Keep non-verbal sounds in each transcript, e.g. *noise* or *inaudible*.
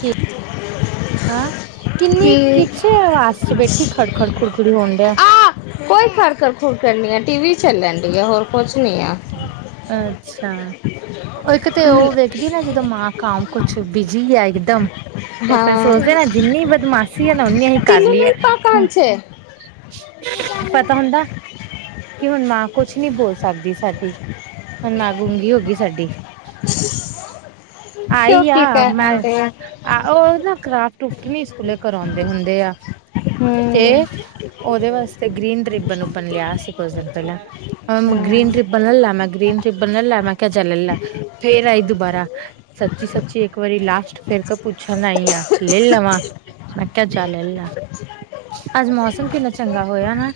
ਕੀ ਹਾਂ ਕਿੰਨੀ ਕਿ ਕਿਛ ਆਵਾਜ਼ 'ਚ ਬੈਠੀ ਖੜ -ਖੜ ਖੁੜ -ਖੁੜ ਹੋਣ ਡਿਆ। ਆ ਕੋਈ ਫਰਕਰ -ਖੁਰਕਰ ਨੀ ਆ ਟੀ -ਵੀ ਚੱਲਣ ਦੇਆ ਹੋਰ। ਕੁਛ ਨੇ ਅੱਛਾ, ਉਹ ਇੱਕ ਤੇ ਉਹ ਵੇਖਦੀ ਨਾ ਜਦੋਂ ਮਾਂ *unintelligible* ਤੇ ਫਿਰ ਹਾਂ ਸੋਚਦੇ ਨਾ ਜਿੰਨੀ ਬਦਮਾਸ਼ੀ ਹੈ ਨਾ, ਓਨੀ ਅਸੀਂ ਤਿੰਨ ਕਰ ਲਈਏ ਨਹੀਂ ਹੁ ਪਾਕਾਨ ਪਤਾ ਹੁੰਦਾ। ਕਿ ਹੁਣ ਮਾਂ ਕੁਛ ਨਹੀਂ ਬੋਲ ਸਕਦੀ ਸਾਡੀ, ਹੁਣ ਮਾਂ ਗੂੰਗੀ ਹੋ ਗਈ ਸਾਡੀ *inaudible* *unintelligible* ਕਿਉਂ ਕੀ ਆਹ ਕਹਿੰਦੇ ਆ ਉਹ ਨਾ ਕਰਾਫਟ- ਕਰੂਫਟ ਵੀ ਸਕੂਲੇ ਕਰਾਉਂਦੇ ਹੁੰਦੇ ਆ। ਹੂੰ ਤੇ ਉਹਦੇ ਵਾਸਤੇ ਗ੍ਰੀਨ ਰਿੱਬਨ- ਉਬਣ ਲਿਆ ਸੀ, ਕੁੱਝ ਦਿਨ ਪਹਿਲਾਂ ਅਹ ਗ੍ਰੀਨ ਹੂੰ ਰੀਬਨ ਲੈਲਾ, ਮੈ ਗ੍ਰੀਨ ਰੀਬਨ ਲੈਲਾ, ਮੈਂ ਕਿਹਾ ਜਾ ਲੈਲਾ, ਫੇਰ ਆਈ ਦੁਬਾਰਾ ਸੱਚੀ- ਸੱਚੀ ਇੱਕ ਵਾਰੀ ਲਾਸਟ ਫੇਰ ਤੋਂ ਪੁੱਛਣ ਆਈ ਆਂ, ਲੈ ਲਵਾਂ। ਮੈਂ ਕਿਹਾ ਜਾ ਲੈਲਾ, ਅੱਜ ਮੌਸਮ ਕਿੰਨਾ ਚੰਗਾ ਹੋਇਆ ਨਾ।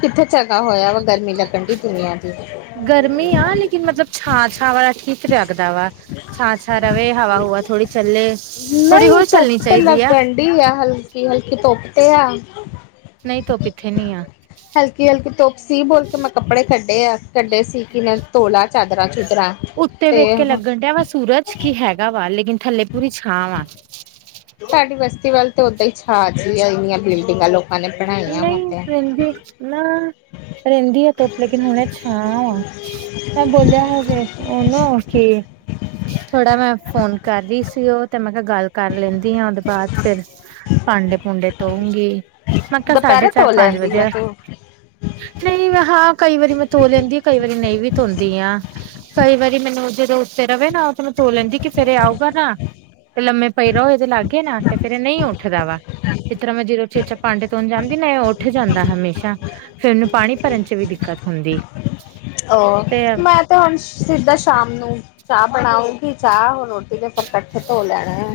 ਕਿੱਥੇ ਚੰਗਾ ਹੋਇਆ ਵਾ, ਗਰਮੀ ਲੱਗਣ ਦੀ ਦੁਨੀਆਂ ਦੀ ਗਰਮੀ ਆ, ਲੇਕਿਨ ਮਤਲਬ ਛਾਂ -ਛਾਂ ਵਾਲਾ ਠੀਕ ਲਗਦਾ ਵਾ। ਛਾਂ- ਛਾ ਰਵੇ ਹਵਾ -ਹੁਵਾ ਥੋੜੀ ਚੱਲੇ। ਥੋੜ੍ਹੀ ਨਹੀਂ ਹੋਰ ਚੱਲਣੀ ਧੁੱਪ ਤੇ ਚਾਹੀਦੀ ਆ ਲੱਗਣ ਡੀ ਆ, ਹਲਕੀ- ਹਲਕੀ ਧੁੱਪ ਤੇ ਆ। ਨਹੀਂ ਧੁਪ ਇੱਥੇ ਨੀ ਆ। ਹਲਕੀ -ਹਲਕੀ ਧੁੱਪ ਸੀ, ਬਲ ਕੇ ਮੈਂ ਕੱਪੜੇ ਕੱਢੇ ਆ, ਕੱਢੇ ਸੀ ਕਿ ਮੈਂ ਧੋਲਾ ਚਾਦਰਾਂ- ਚੁਦਰਾ ਉਤੇ ਵੇਖ ਕੇ ਲੱਗਣ ਡਿਆ ਵਾ ਸੂਰਜ ਕੀ ਹੈਗਾ ਵਾ ਲੇਕਿਨ ਥੱਲੇ ਪੂਰੀ ਛਾਂ ਵਾ। ਤੁਹਾਡੀ ਬਸਤੀ ਵੱਲ ਤੇ ਓਦਾਂ ਹੀ ਛਾਂ ਇੰਨੀਆਂ ਬਿਲਡਿੰਗਾਂ ਲੋਕਾਂ ਨੇ। ਬਣਾਈਆਂ ਵਾ ਨਈ ਤੇ ਰਹਿੰਦੀ ਨਾ ਰਹਿੰਦੀ ਹੈ ਧੁਪ ਲੇਕਨ ਹੁਣੇ ਛਾਂ ਵਾ। ਤਾਂ ਬੋਲਿਆ ਹੋਵੇ ਉਹਨੂੰ ਕਿ ਥੋੜਾ ਮੈਂ ਫੋਨ ਕਰ ਰੀ ਸੀ ਉਹ ਤੇ ਮੈਂ ਕਿਹਾ ਗੱਲ ਕਰ ਲੈਂਦੀ ਹਾਂ ਉ ਬਾਦ ਫੇਰ ਭਾਂਡੇ ਭੂੰਡੇ ਤੋਉਂਗੀ। ਮਕਾ ਸਾਢੇ ਦੁਪਹਿਰੇ ਚਾਰ, ਧੋ ਪੰਜ ਲੈਂਦੀ ਆ ਵਜਿਆ ਏ। ਤੂੰ ਨਈ ਮੈਂ ਹਾਂ ਕਈ ਵਾਰੀ ਮੈਂ ਧੋ ਲੈਂਦੀ ਆ ਕਈ ਵਾਰੀ ਨਹੀਂ ਵੀ ਧੋਂਦੀ ਆ। ਕਈ ਵਾਰੀ ਮੈਨੂੰ ਜਦੋਂ ਉੱਤੇ ਰਹੇ ਨਾ ਉਹ ਤੇ ਮੂੰ ਤੋ ਲੈਂਦੀ ਕਿ ਫੇਰ ਆਊਗਾ ਨਾ। ਤੇ ਲੰਮੇ ਪਏ ਰਹੋ ਇਹਦੇ ਲਾਗੇ ਏ ਨਾ ਤੇ ਫੇਰ ਇਹ ਨੀ ਉੱਠਦਾ ਵਾ ਜਿਸ ਤਰ੍ਹਾਂ ਮੈਂ ਜੀਰੋ ਚੇਚਾ ਪਾਂਡੇ ਧੋਨ ਜਾਂਦੀ ਨਾ ਉੱਠ ਜਾਂਦਾ ਹਮੇਸ਼ਾ ਫੇਰ ਇੰਨ ਪਾਣੀ ਭਰਨ ਚ ਵੀ ਦਿੱਕਤ ਹੁੰਦੀ। ਤੇ ਉਹਹ ਮੈਂ ਤੇ ਹੁਣ ਸਿੱਧਾ ਸ਼ਾਮ ਨੂੰ। ਚਾਹ ਬਣਾਉਗੀ ਚਾਹ ਉਹ ਰੋਟੀ ਤੇ ਫਿਰ ਕੱਠੇ ਧੋ ਲੈਣਾ।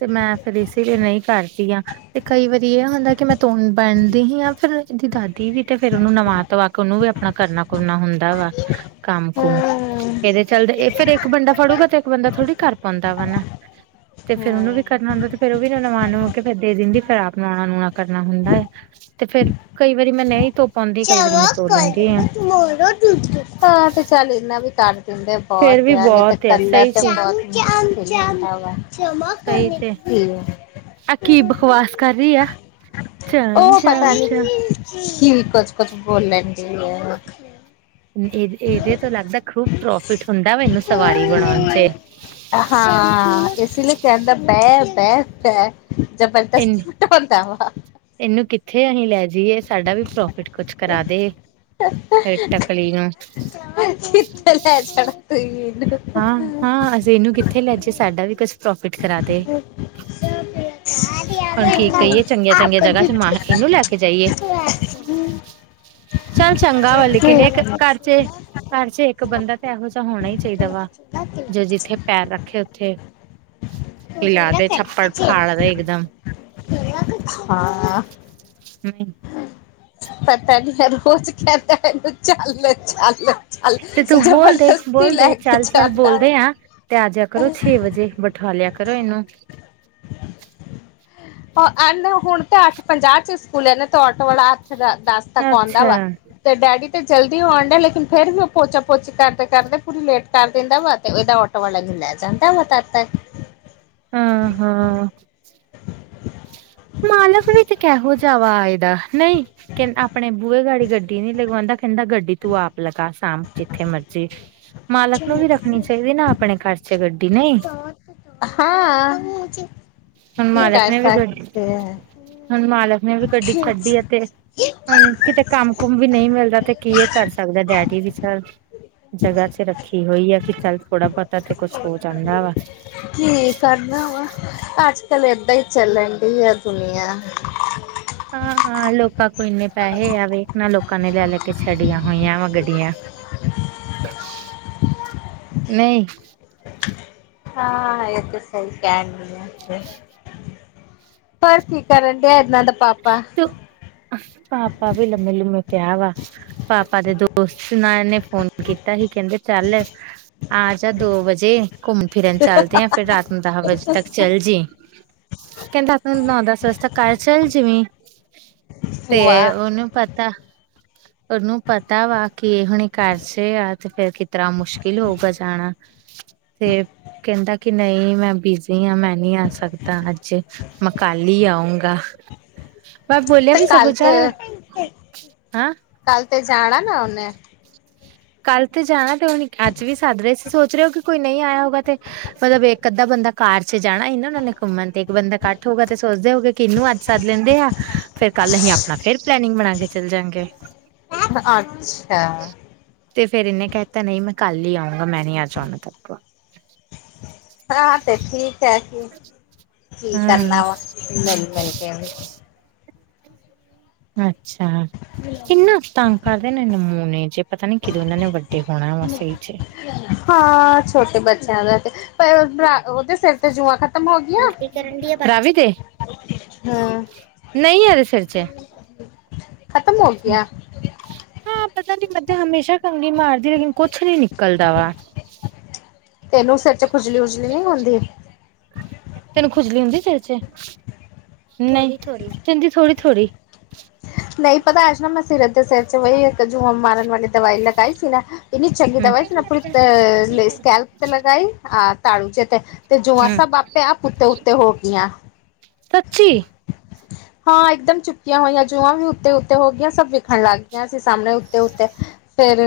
ਤੇ ਮੈਂ ਫਿਰ ਇਸ ਲਈ ਨਈ ਕਰਦੀ ਹਾਂ ਤੇ ਕਈ ਵਾਰੀ ਇਹ ਹੁੰਦਾ ਕਿ ਮੈਂ ਧੋਣ ਬਣਦੀ ਹੀ ਆ ਫਿਰ ਦੀ ਦਾਦੀ ਵੀ ਤੇ ਫ਼ਿਰ ਉਹਨੂੰ ਨਵਾ ਤਵਾ ਕੇ ਉਹਨੂੰ ਵੀ ਆਪਣਾ ਕਰਨਾ ਕੁਰਨਾ ਹੁੰ ਦਾ ਵਾ ਕੰਮ ਕੁਮ। ਇਹਦੇ ਚਲਦੇ ਇਹ ਫਿਰ ਇੱਕ ਬੰਦਾ ਫੜੂਗਾ ਤੇ ਇੱਕ ਬੰਦਾ ਥੋੜ੍ਹੀ ਕਰ ਪਾਉਂਦਾ ਵਾ ਨਾ। ਤੇ ਫੇਰ ਉਹਨੂੰ ਹਮ ਵੀ ਕਰਨਾ ਹੁੰਦਾ ਤੇ ਫੇਰ ਉਹ ਵੀ ਨਵਾ ਨਬੂ ਕੇ ਫਿਰ ਦੇ ਦਿੰਦੀ ਫਿਰ ਆਪ ਨੂੰ ਆਣਾ ਨੂਣਾ ਕਰਨਾ ਹੁੰਦਾ ਹੈ। ਤੇ ਫੇਰ ਕਈ ਵਾਰੀ ਮੈਂ ਨਈ ਹਾਂ ਤੇ ਚੱਲ ਇਨਾ ਵੀ ਕਹਿੰਦੇ ਬਹੁਤ ਫੇਰ ਵੀ ਤਿਆ ਨੇ ਤੇ ਬਹੁਤ ਆ ਕਲਰ ਸਹੀ ਤੇ ਚ ਬਹੁਤ *unintelligible* ਵਾ। ਜਮ੍ਹਾਂ ਸਹੀ ਕਰਨ ਚ ਕੀ ਆ ਕੀ ਬਕਵਾਸ ਕਰ ਰਹੀ ਆ ਚਮ ਉਹ ਪਤਾ ਚਮ ਨੀ ਚ ਕੀ ਕੁੱਝ-ਕੁਝ ਬੋਲ ਲੈਂਦੀ ਹੈ। ਇਹ ਇਹਦੇ ਤੋਂ ਲੱਗਦਾ ਖੂਬ ਪ੍ਰੋਫਿਟ ਹੁੰਦਾ ਵ ਇਹਨੂੰ ਸਵਾਰੀ ਬਣਾਉਣ ਚ। ਹਾਂ ਇਸ ਲਈ ਕਹਿੰਦਾ ਬਹਿ-ਬਹਿ ਬੈ ਇਨ ਜਬਰਦਸਤੀ। *inaudible* ਇਹਨੂੰ ਕਿੱਥੇ ਅਹੀ ਲੈ ਜਾਈਏ। ਸਾਡਾ ਵੀ ਪ੍ਰੋਫਿਟ ਕੁਛ ਕਰਾ ਦੇ ਫਿਰ ਟਕਲੀ ਆ। *inaudible* ਹਾਂ-ਹਾਂ ਅਸੀਂ ਇਹਨੂੰ ਕਿੱਥੇ ਲੈਜੇ ਸਾਡਾ ਵੀ ਕੁਛ ਪ੍ਰੋਫਿਟ ਕਰਾ ਦੇ। *inaudible* ਹੁਣ ਕੀ ਕਹੀਏ ਚੰਗੀਆਂ ਚੰਗੀਆਂ ਜਗ੍ਹਾ ਚ ਮ ਇਹਨੂੰ ਲੈ ਕੇ ਜਾਈਏ। ਚੱਲ ਚੰਗਾ ਵਾ ਲੇਕਿਨ ਇਕ ਘਰ ਚ ਘਰ ਚ ਇੱਕ ਬੰਦਾ ਤਾਂ ਇਹੋ ਜਿਹਾ ਹੋਣਾ ਹੀ ਚਾਹੀਦਾ ਵਾ ਜੇ ਜਿੱਥੇ ਪੈਰ ਰੱਖੇ ਉੱਥੇ ਹਿਲਾ ਦੇ ਛੱਪੜ ਫਾੜ ਦੇ ਇਕਦਮ ਹਾਂ *unintelligible* ਪਤਾ ਨੀ ਹਰ ਰੋਜ਼ ਕਹਦਾ ਇੰਨੂੰ ਚੱਲ-ਚੱਲ। ਤੇ ਤੂੰ ਬੋਲਦੇ-ਬੋਲਦੇ ਚੱਲ-ਚੱਲ ਜਾਂਦਾ ਬੋਲਦੇ ਆ। ਤੇ ਆਜਿਆ ਕਰੋ ਛੇ ਵਜੇ ਬਠਾ ਲਿਆ ਕਰੋ ਇਹਨੂੰ। ਇਹਨ ਹੁਣ ਤੇ ਅੱਠ ਪੰਜਾਹ ਚ ਸਕੂਲ ਏ ਨੀ ਤੇ ਆਟੋ ਵਾਲਾ ਦਾ ਦੱਸ ਤੱਕ ਆਉਂਦਾ ਅੱਛਾ ਵਾ। ਤੇ ਡੈਡੀ ਤੇ ਜਲਦੀ ਆਉਣ ਡਿਆ ਲੇਕਿਨ ਫਿਰ ਉਹ ਪੋਚਾ ਪੋਚੀ ਕਰਦੇ ਕਰਦੇ ਪੂਰੀ ਲੇਟ ਕਰ ਦਿੰਦਾ ਵਾ ਤੇ ਇਹਦਾ ਡ ਆਟੋ ਵਾਲਾ ਲੈ ਜਾਂਦਾ ਵਾ ਤਦ ਤੱਕ। ਹਾਂ-ਹਾਂ *inaudible* ਮਾਲਕ ਵਿੱਚ ਕਿਹੋ ਜ ਵ ਆਏ ਦਾ ਨਈ ਕਹ ਆਪਣੇ ਬੂਹੇ ਗੀ ਗੱਡੀ ਨਈ ਲਗਵਾਂਦਾ ਕੈਂਦਾ ਗੱਡੀ ਤੂੰ ਆਪ ਲਗਾ ਸ਼ਾਮ ਜਿੱਥੇ ਮਰਜ਼ੀ ਮਾਲਕ ਨੂੰ ਵੀ ਰੱਖਣੀ ਚਾਹੀਦੀ ਨਾ ਆਪਣੇ ਘਰ 'ਚ ਗੱਡੀ ਨਈ ਹਾਂ ਹੁਣ ਮਾਲਕ ਕਰ ਨੇ ਵੀ ਗ ਸਕਦੇ ਹੈ। ਹੁਣ ਮਾਲਕ ਨੇ ਵੀ ਗੱਡੀ ਛੱਡੀ ਤੇ ਹੁਣ ਕਿਤੇ ਕੰਮ ਕੁਮ ਵੀ ਨਈ ਮਿਲਦਾ ਤੇ ਕੀ ਇਹ ਕਰ ਸਕਦਾ ਡੈਡੀ ਵਿਚਾਰ ਜਗ੍ਹਾ 'ਚ ਰੱਖੀ। ਕੀ ਹੋਈ ਆ ਕਿ ਚੱਲ ਥੋੜਾ ਬੋਤਾ ਤੇ ਕੁਛ ਹੋ ਜਾਂਦਾ ਵਾ ਕੀ ਕਰਨਾ ਵਾ ਅੱਜ ਕੱਲ ਏਦਾਂ ਈ ਚੱਲਣ ਡੀ ਆ ਦੁਨੀਆਂ ਹਾਂ-ਹਾਂ ਲੋਕਾਂ ਕੋਲ ਇੰਨੇ ਪੈਹੇ ਆ ਵੇਖ ਨਾ ਲੋਕਾਂ ਨੇ ਲੈ-ਲੈ ਕੇ ਛੱਡੀਆਂ ਹੋਈਆਂ ਵਾ ਗੱਡੀਆਂ ਨਈ ਹਾਂ ਇਹ ਤਾਂ ਸਈ ਕੈਂਣ ਡੀ ਇਥੇ ਪਰ ਕੀ ਕਰਨ ਡੀਆ ਇਹ ਦਾ ਪਾਪ ਤੇ ਪਾਪਾ ਵੀ ਲੰਮੇ ਲੁੰਮੇ ਪਿਆ ਵਾ ਪਾਪਾ ਦੇ ਦੋਸਤ ਨਾਲ ਨੇ ਫੋਨ ਕੀਤਾ ਹੀ ਕੈਂਦੇ ਸੀ ਚੱਲ ਆ ਜਾ ਦੋ ਵਜੇ ਘੁੰਮ ਫਿਰਨ ਚੱਲਦੇ ਆ ਫਿਰ ਰਾਤ ਨੂੰ ਦਹ ਵਜੇ ਤੱਕ ਚੱਲ ਜੀ ਕੈਂਦਾ ਹ ਨੌ ਦਸ ਵਸ ਤਾਂ ਘਰ ਚੱਲ ਜਵੀਂ ਤੇ ਭੂਆ ਓਨੂੰ ਪਤਾ ਉਹਨੂੰ ਪਤਾ ਵਾ ਕਿ ਇਹ ਹੁਣੇ ਕਰਸੇ ਫਿਰ ਕਿਤਰਾ ਮੁਸ਼ਕਿਲ ਹੋਊਗਾ ਜਾਣਾ ਤੇ ਕੈਂਦਾ ਕਿ ਨਈ ਮੈਂ ਬਿਜ਼ੀ ਆ ਮੈਂ ਨਈ ਆ ਸਕਦਾ ਅੱਜੇ ਮੈਂ ਕੱਲ ਈ ਆਊਂਗਾ। *inaudible* ਤੇ ਕੱਲ ਜਾ ਤੇ ਹਾਂ -ਕੱਲ ਤੇ ਜਾਣਾ ਨਾ ਉਹਨੇ ਕੱਲ ਤੇ ਜਾਣਾ ਤੇ ਹੁਣ ਅੱਜ ਵੀ ਸੱਦ ਰਏ ਸੀ ਸੋਚ ਰਏ ਹੋ ਕਿ ਕੋਈ ਨਈ ਆਇਆ ਹੋਊਗਾ ਤੇ ਮਤਲਬ ਇੱਕ ਅੱਧਾ ਬੰਦਾ ਕਾਰ 'ਚ ਜਾਣਾ ਹੀ ਨਾ ਉਹਨਾਂ ਨੇ ਘੁੰਮਣ ਤੇ ਇੱਕ ਬੰਦਾ ਕੱਠ ਹੋਗਾ ਤੇ ਸੋਚਦੇ ਹੋਗੇ ਕਿ ਈਨੂੰ ਅੱਜ ਸੱਦ ਲੈਂਦੇ ਆ ਫੇਰ ਕੱਲ ਅਸੀਂ ਆਪਣਾ ਫਿਰ ਪਲੈਨਿੰਗ ਬਣਾ ਕੇ ਚੱਲ ਜਾਂਗੇ ਅੱਛਾ ਤੇ ਫਿਰ ਇਹਨੇ ਕਹਿ ਤਾ ਨੀਂ ਮੈਂ ਕੱਲ ਈ ਆਊਂਗਾ ਮੈਂ ਨੀ ਆ ਜਾਂਦਾ ਤੇਕੋ ਹਾਂ ਤੇ ਠੀਕ ਏ ਕੀ-ਕੀ ਕਰਨਾ ਹਮ ਵਾ। ਨਈ ਮਿਲ ਕੇ ਆਵੇ। ਅੱਛਾ ਬਿਲਾ ਇਨਾ ਤੰਗ ਕਰਦੇ ਨੇ ਨਮੂਨੇ ਜੇ ਪਤਾ ਨੀ ਕਿਦੋਂ ਇਹਨਾਂ ਨੇ ਵੱਡੇ ਹੋਣਾ ਵਾ ਸਈ 'ਚ ਹਾਂ ਛੋਟੇ ਬੱਚਿਆਂ ਦਾ ਤੇ ਭਰਾ ਓ ਦੇ ਸਿਰ ਤੇ ਜੂਆਂ ਖਤਮ ਹੋ ਗਈਆਂ ਰਾਵੀ ਹੂੰ। ਨਈ ਅ ਸਿਰ 'ਚ ਖ਼ਤਮ ਹੋ ਗਈਆਂ। ਹਾਂ ਪਤਾ ਨੀ ਮੈਂ ਤੇ ਹਮੇਸ਼ਾ ਕੰਗੀ ਮਾਰਦੀ ਲੇਕਿਨ ਕੁਛ ਨੀ ਨਿਕਲਦਾ ਵਾ। ਤੈਨੂੰ ਸਿਰ 'ਚ ਖੁਜਲੀ ਵੁਜਲੀ ਨੀ ਹੁੰਦੀ। *inaudible* ਤੈਨੂੰ ਖੁਜਲੀ ਹੁੰਦੀ ਸਿਰ 'ਚ ਨਈ ਥੋੜੀ ਕੈਂਦੀ ਥੋੜ੍ਹੀ-ਥੋੜੀ ਨਈ ਪਤਾ ਅਜ ਨਾ ਮੈਂ ਸਿਰ ਦੇ ਸਿਰ 'ਚ ਵਹੀ ਇੱਕ ਜੂਆਂ ਮਾਰਨ ਵਾਲੀ ਦਵਾਈ ਲਗਾਈ ਸੀ ਨਾ। ਇਹਨੀ ਚੰਗੀ ਹੂੰ ਦਵਾਈ ਸੀ ਆਪ ਅ ਸਕੈਲ ਤੇ ਲਗਾਈ ਅਹ ਤਾਲੂ 'ਚ ਤੇ ਤੇ ਜੂਆਂ ਹੂੰ ਸਭ ਆਪੇ ਆਪ ਉੱਤੇ- ਉੱਤੇ ਹੋ ਗਈਆਂ। ਸੱਚੀ! ਹਾਂ, ਇਕਦਮ ਚੁੱਕੀਆਂ ਹੋਈਆਂ ਜੂਆਂ ਵੀ ਉੱਤੇ- ਉੱਤੇ ਹੋ ਗਈਆਂ ਸਭ ਵਖਣ ਲੱਗ ਗਈਆਂ ਸੀਂ ਸਾਹਮਣੇ ਉੱਤੇ- ਉੱਤੇ। ਫੇਰ,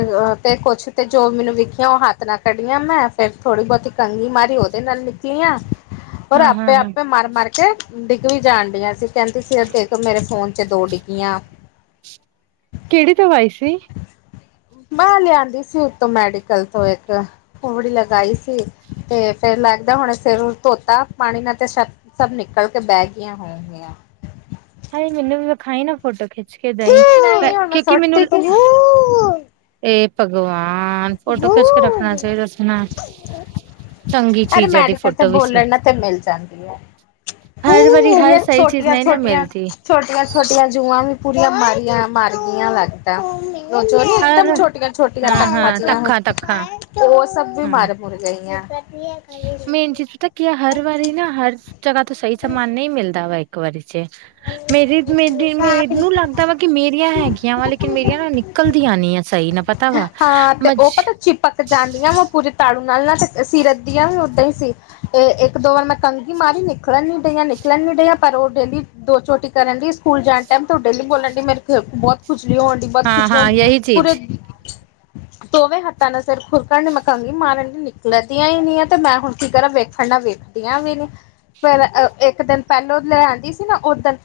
ਤੇ ਕੁਛ ਤੇ ਜੋ ਮੈਨੂੰ ਵੇਖੀਆਂ ਉਹ ਹੱਥ ਨਾਲ ਕੱਢੀਆਂ ਮੈਂ, ਫੇਰ ਥੋੜੀ -ਬੋਹਤੀ ਕੰਘੀ ਮਾਰੀ ਉਹਦੇ ਨਾਲ ਨਿਕਲੀਆਂ। ਹੋਰ ਹਾਂ ਹਾਂ ਆਪੇ- ਹਾਂ ਆਪੇ, ਮਾਰ- ਮਾਰ ਕੇ, ਡਿੱਗ ਵੀ ਜਾਣ ਡੀਆ ਸੀ ਕਹਿੰਦੀ ਸੀ ਦੇਖੋ ਮੇਰੇ ਫੋਨ ਚ' ਦੋ ਡਿਗੀਆਂ। ਕਿਹੜੀ ਦਵਾਈ ਸੀ। ਮੈਂ ਲਿਆਦੀ ਸੀ ਉਤੋਂ ਮੈਡੀਕਲ ਤੋਂ ਇੱਕ, ਥੋੜੀ ਲਗਾਈ ਸੀ। ਤੇ ਫੇਰ ਲੱਗਦਾ ਹੁਣ ਸਿਰ ਧੋਤਾ ਪਾਣੀ ਨਾਲ ਤੇ ਸ਼ਛੱ ਸਭ ਨਿਕਲ ਨਿਕਲ ਕੇ ਬਹਿ ਗੀਆਂ ਹੋਣਗੀਆਂ। ਹਾਂਏ! ਮੈਨੂੰ ਵੀ ਵਿਖਾਈ ਨਾ ਫੋਟੋ ਖਿੱਚ ਕੇ ਦਈ, ਮੈਂ ਨਹੀਂ ਹੁਣ ਕਿਉਂਕਿ ਮੈਨੂੰ ਸੁੱਟਤੀ ਸੀ ਇਹ ਭਗਵਾਨ! ਫੋਟੋ ਖਿੱਚ ਕੇ ਰੱਖਣਾ ਚਾਹੀਦਾ ਸੀ ਨਾ। ਚੰਗੀ ਅਰੇ ਚੀਜ਼ਾਂ ਦੀ ਮੈਡੀਕਲ ਤੇ ਫੋਟੋ ਵੀ ਸੁੱਟ ਬੋਲਣ ਨਾਲ ਤੇ ਮਿਲ ਜਾਂਦੀ ਆ। ਹੂ ਮੇਰੀਆਂ ਛੋਟੀਆਂ- ਛੋਟੀਆਂ ਛੋਟੀਆਂ- ਛੋਟੀਆਂ ਜੂਆਂ ਵੀ ਪੂਰੀਆਂ ਮਾਰੀਆਂ ਮਾਰ ਗੀਆਂ ਲੱਗ ਇੱਕਦਮ ਛੋਟੀਆਂ- ਛੋਟੀਆਂ ਤਖਾ ਜਿ ਉਹ ਸਭ ਵੀ ਮਾਰੇ ਗਈ। ਚੀਜ਼ ਪਤਾ ਕੀ ਹੈ ਹਰ ਵਾਰੀ ਨਾ ਹਰ ਜਗ੍ਹਾ ਤੋਂ ਸਹੀ ਸਮਾਨ ਨਹੀਂ ਮਿਲਦਾ ਵਾ ਇੱਕ ਵਾਰੀ ਚ'। ਮੇਰੀ- ਮੇਰੀ ਮੇਨੂੰ ਲੱਗ ਵਾ ਕਿ ਮੇਰੀਆਂ ਹੈਗੀਆਂ ਵਾ ਲੇਕਿਨ ਮੇਰੀਆਂ ਨਾ ਨਿਕਲਦੀਆਂ ਨ ਆ ਸਹੀ ਨਾ ਪਤਾ ਵਾ ਹਾਂ। ਤੇ ਮਜ ਉਹ ਪਤਾ ਚਿਪਕ ਜਾਂਦੀਆਂ ਵਾ ਪੂਰੇ ਤਾੜੂ ਨਾਲ- ਤੇ ਸੀਰਤ ਦੀਆਂ ਵੀ ਉਓਦਾਂ ਹੀ ਸੀ। ਇੱਕ- ਦੋ ਵਾਰ ਮੈਂ ਕੰਘੀ ਮਾਰੀ, ਨਿਕਲਣ ਨੀ ਡਈ ਹ ਨਿਕਲਣ ਨੀ ਡਈ ਪਰ ਉਹ ਡੇਲੀ ਦੋ ਚ ਛੋਟੀ ਕਰਨ ਦੀ ਸਕੂਲ ਜਾਣ ਟਾਈਮ ਤ ਡੇਲੀ ਬੋਲਣ ਡ ਮੇਰੇ ਬਹੁਤ ਖੁਜਲੀ ਹੋਣ ਡ ਬਦ ਹਾਂ ਹਾਂ ਖੁਜਣੀ ਯਹੀ ਪੂਰੇ ਚੀਜ਼ ਦੋਵੇਂ ਹੱਥਾਂ ਨਾਲ ਸਿਰ ਖੁਰਕਣ ਦੀ ਮੈਂ ਕੰਘ ਮਾਰਨ ਲਈ ਨਿਕਲਦੀਆਂ ਹੀ ਨਹੀਂ ਆ ਤੇ ਮੈਂ ਹੁਣ ਕੀ ਕਰਾਂ ਵੇਖਣ ਨਾਲ ਵੇਖ। ਐਵੀ, ਫਿਰ ਇੱਕ ਦਿਨ ਪਹਿਲੋਂ ਲ ਆਂਦੀ ਸੀ ਨਾ ਦਿਨ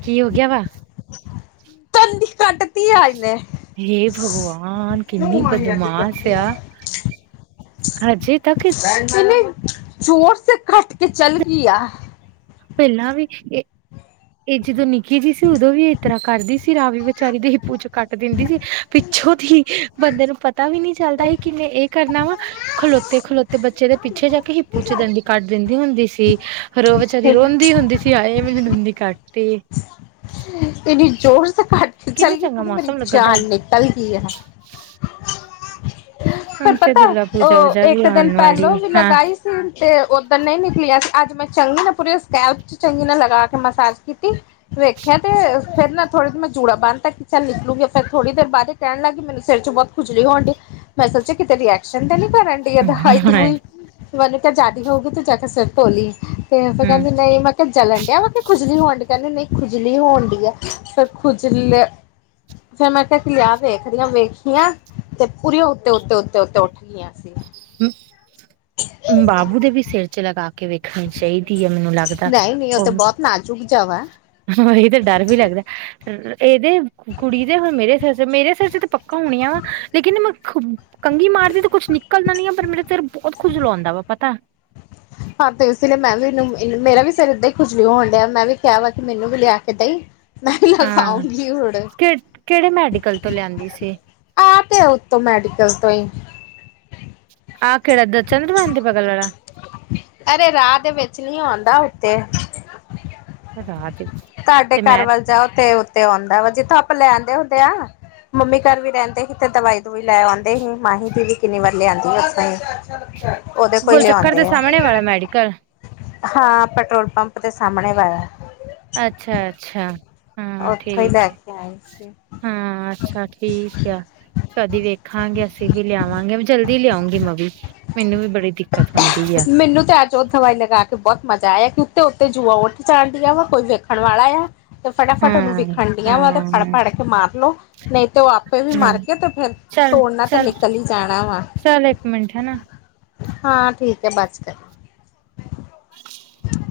ਕੀ ਹੋ ਗਿਆ ਵਾ? ਬੰਦੀ ਕੱਟ ਤ ਆਜ ਨੇੇ। ਹੇ ਭਗਵਾਨ! ਕਿੰਨੀ ਬਦਮਾਸ਼ ਇਹਨੇ ਆ। ਹਜੇ ਤੱਕ ਮਨੇ ਜ਼ੋਰ ਸ ਕੱਟ ਕੇ ਚਲ ਗਿਆ। ਭਿੰਨਾ ਵੇ, ਇਹ ਜਦੋਂ ਨਿੱਕੀ ਜਿਹੀ ਸੀ ਉਦੋਂ ਵੀ। ਤ੍ਹਾਂ ਕਰਦੀ ਸੀ ਰਾਵੀ ਵਿਚਾਰੀ ਦੇ ਹਿੱਪੂ ਚ' ਕੱਟ ਦਿੰਦੀ ਸੀ। ਪੱਛੋ ਬੰਦੇ ਨੂੰ ਪਤਾ ਵੀ ਨਹੀਂ ਚੱਲਦਾ ਸੀ ਕਿਵੇਂ ਇਹ ਕਰਨਾ ਵਾ। ਖਲੋਤੇ- ਖਲੋਤੇ ਬੱਚੇ ਦੇ ਪਿੱਛੇ ਜਾ ਕੇ ਹਿੱਪੂ ਚ' ਦੰਡੀ ਕੱਢ ਦਿੰਦੀ ਹੁੰਦੀ ਸੀ। ਰੋਵਤ ਬਚਾਰੀ ਰੋਂਦੀ ਹੁੰਦੀ ਸੀ ਆਏ ਮੈਨੂੰ ਦਿੰਦੀ ਕੱਟ ਇੰਨੀ ਜ਼ੋਰ ਸ ਕੱਟ ਕੇ ਕਿੰਨਾ ਚੱਲ ਗਈ ਚੰਗਾ ਪੂਨ ਮੇਰੀ ਮੌਸਮ ਲੱਗਣ ਡਿਆ ਜਾਨ ਨਿਕਲ ਗਈ ਹੈ। ਪਰ ਹੁਣ ਤੇ ਪਤਾ ਦੁਰਗਾ ਪੂਜਾ ਜਾ ਉਹ ਵੀ ਇੱਕ ਦਿਨ ਆਉਣ ਪਹਿਲੋਂ ਵਾਲੀ ਵੀ ਹਾਂ। ਲਗਾਈ ਤੇ ਉਧਰ ਨਹੀਂ ਨਿਕਲੀਆਂ ਸੀ ਅੱਜ ਮੈਂ ਚੰਗੀ ਨਾ ਪੂਰੀ ਸ਼ਲ। ਚੰਗੀ ਨਾਲ ਲਗਾ ਕੇ ਮਸਾਜ ਕੀਤੀ। ਵੇਖਿਆ ਤੇ ਫੇਰ ਨਾ ਥੋੜੀ ਰ ਮੈਂ ਜੂੜਾ ਬੰਣ ਤ ਕਿ ਚੱਲ ਨਿਕਲੂਗੀ ਫਿਰ ਥੋੜੀ ਦੇਰ ਬਾਅਦ ਕਹਿਣ ਲੱਗਗੀ ਮੈਨੂੰ ਸਿਰ ਚ' ਬਹੁਤ ਖੁਜਲੀ ਹੋਣ ਡਈ, ਮੈਂ ਸੋਚਿਆ ਕਿਤੇ ਰਿਐਕਸ਼ਨ ਤੇ ਨੀ ਕਰਨ ਡ ਦਹਾਈ ਹਾਏ ਦੂਈ। ਮੈਨੂੰ ਕਿਹਾ ਜ਼ਿਆਦੀ ਹੋਊਗੀ ਤੂੰ ਜਾ ਸਿਰ ਧੋ ਲੀ। ਤੇ ਫਿਰ ਹਮ ਕਹਿੰਦੀ ਨਹੀਂ ਮੈਂ ਜਲਣ ਡਿਆ ਵ ਕਿ ਖੁਜਲੀ ਹੋਣ ਡ ਕਹਿੰਦੇ ਨਹੀਂ ਖੁਜਲੀ ਹੋਣ ਡਈ ਆ। ਫਿਰ ਖੁਜਲੇ ਫੇਰ ਮੈਂ ਕਿਆ ਕਿ ਆ ਵੇਖਦੀਆਂ ਵੇਖੀਆਂ ਤੇ ਪੂਰੀਆਂ ਉੱਤੇ, ਉੱਤੇ, ਉ ਤੇ ਉੱਤੇ ਉਠਦੀ ਆ ਸੀ ਮੈ। ਬਾਬੂ ਦੇ ਵੀ ਸਿਰ 'ਚ ਲਗਾ ਕੇ ਵੇਖ ਖਾਨੀ ਚਾਈਦੀ ਆ ਮੇਂਨੂੰ ਲੱਗਦਾ। ਨਹੀਂ ਨਹੀਂ ਉਹ ਤੇ ਬਹੁਤ ਨਾਜ਼ੁਕ ਜਾ ਵਾ। ਹਾਂ ਏ ਤਾਂ ਡਰ ਵੀ ਲੱਗਦਾ। ਏਦੇ ਕੁ ਕੁੜੀ ਦੇ ਹੁਣ ਮੇਰੇ ਸਿਰ 'ਚ, ਮੇਰੇ ਸਿਰ 'ਚ ਤੇ ਪੱਕਾ ਹੋਣੀਆਂ ਲੇਕਿਨ ਮੈਂ ਖੁਬ ਕੰਘੀ ਮਾਰਦੀ ਤੇ ਕੁੱਛ ਨਿਕਲਦਾ ਨੀ ਆ, ਪਰ ਮੇਰਾ ਸਿਰ ਬੋਤ ਖੁਝਲੋਂਦਾ ਵਾ ਪਤੈ। ਹਾਂ ਤੇ ਇਸ ਲਈ ਮੈਂ ਵੀ ਨਈ ਏ ਮੇਰਾ ਵੀ ਸਿਰ ਏਦਾਂ ਹੀ ਖੁਝਲਵਾਂ ਹੁੰਡੈ ਮੈਂ ਵੀ ਕਿਹਾ ਵਾ ਕਿ ਮੈਨੂੰ ਵੀ ਲਿਆ ਕੇ ਦਈ। ਨਈ ਮੈਂ ਖਾਂਊਂਗੀ ਹੁੜ ਕੇੜੇ ਮੈਡੀਕਲ ਤੋਂ ਲਿਆਂਦੀ ਸੀ? ਆ ਪਿਐ ਉੱਤੇ ਮੈਡੀਕਲਸ ਤੇ। ਆ ਕੇੜਾ ਦ ਚੰਦ *unintelligible* ਦੇ ਬਗਲ ਵਾਲਾ? ਅਰੇ ਰਾਅ ਦੇ ਵਿੱਚ ਨੀ ਆਉਂਦਾ ਉੱਤੇ। ਰਾਜ ਤਾਡੇ ਤੇ ਘਰ ਮੈਂ ਵੱਲ ਜਾਓ ਤੇ ਉੱਤੇ ਆਉਂਦਾ ਵਾ, ਜਿੱਥੋਂ ਆਪਾਂ ਲੈਦੇ ਹੁੰਦੇ ਆਂ। ਮੰਮੀ ਘਰ ਵੀ ਰੈਂਦੇ ਸੀ ਤੇ ਦਵਾਈ-ਦਵੁਈ ਲੈ ਆਉਂਦੇ ਹੀ, ਮਾਹੀ ਦੀ ਵੀ ਕਿੰਨੀ ਵਾਰੀ ਲੈ ਆਂਦੀ ਏ ਓਸ ਤੋੰ ਈ। ਓਦੇ ਕੋ ਈ ਗੋਲ ਲੈਅ ਚੱਕਰ ਦੇ ਆਂਦੇ ਆਂ। ਸਾਹਮਣੇ ਵਾਲਾ ਮੈਡੀਕਲ ਹਾਂ ਪੈਟਰੋਲ ਪੰਪ ਦੇ ਸਾਮਣੇ ਵਾਲਾ। ਅੱਛਾ, ਅੱਛਾ। ਹਾਂ ਉੱਥੋਂ ਈ ਠੀਕ ਲੈ ਹੈ ਕੇ ਆਏ ਸੀ। ਹਾਂ, ਅੱਛਾ ਠੀਕ ਏਆ। ਕਦੀ ਵੇਖਾਂਗੇ, ਅਸੀ ਵੀ ਲਿਆਵਾਂਗੇ ਵ ਜਲਦੀ ਲਿਆਉਂਗੀ ਮੈਂ ਵੀ। ਮੇਂਨੂੰ ਵੀ ਬੜੀ ਦਿੱਕਤ ਹੁੰਦੀ ਆ ਮੇਂਨੂੰ ਤਾਂ ਤੇ ਓ ਦਵਾਈ ਲਗਾ ਕੇ ਬੋਤ ਮਜਾ ਆਇਆ ਕਿ ਉੱਤੇ-ਉੱਤੇ ਜੂਆਂ ਉੱਠ ਜਾਣਦੀਆਂ ਵਾ। ਕੋਈ ਵੇਖਣ ਵਾਲਾ ਐ। ਤੇ ਫਟਾਫਟ ਓਨੂੰ ਹਾਂ ਵਿਖਣ ਡੀਆਂ ਵਾ ਤੇ ਹਾਂ ਫੜ-ਫੜ ਕੇ ਮਾਰ ਲੋੋ ਨਈ ਤੋ ਓ ਆਪ ਤੇ ਵੀ ਮਰ ਕੇ ਤੇ ਫੇਰ ਤੋੜਨਾ ਤੇ ਨਿਕਲ ਈ ਜਾਣਾ ਵਾ। ਮਿੰਠ ਨਾ ਹਾਂ, ਠੀਕ ਐ ਬਸ ਕਰ। *unintelligible*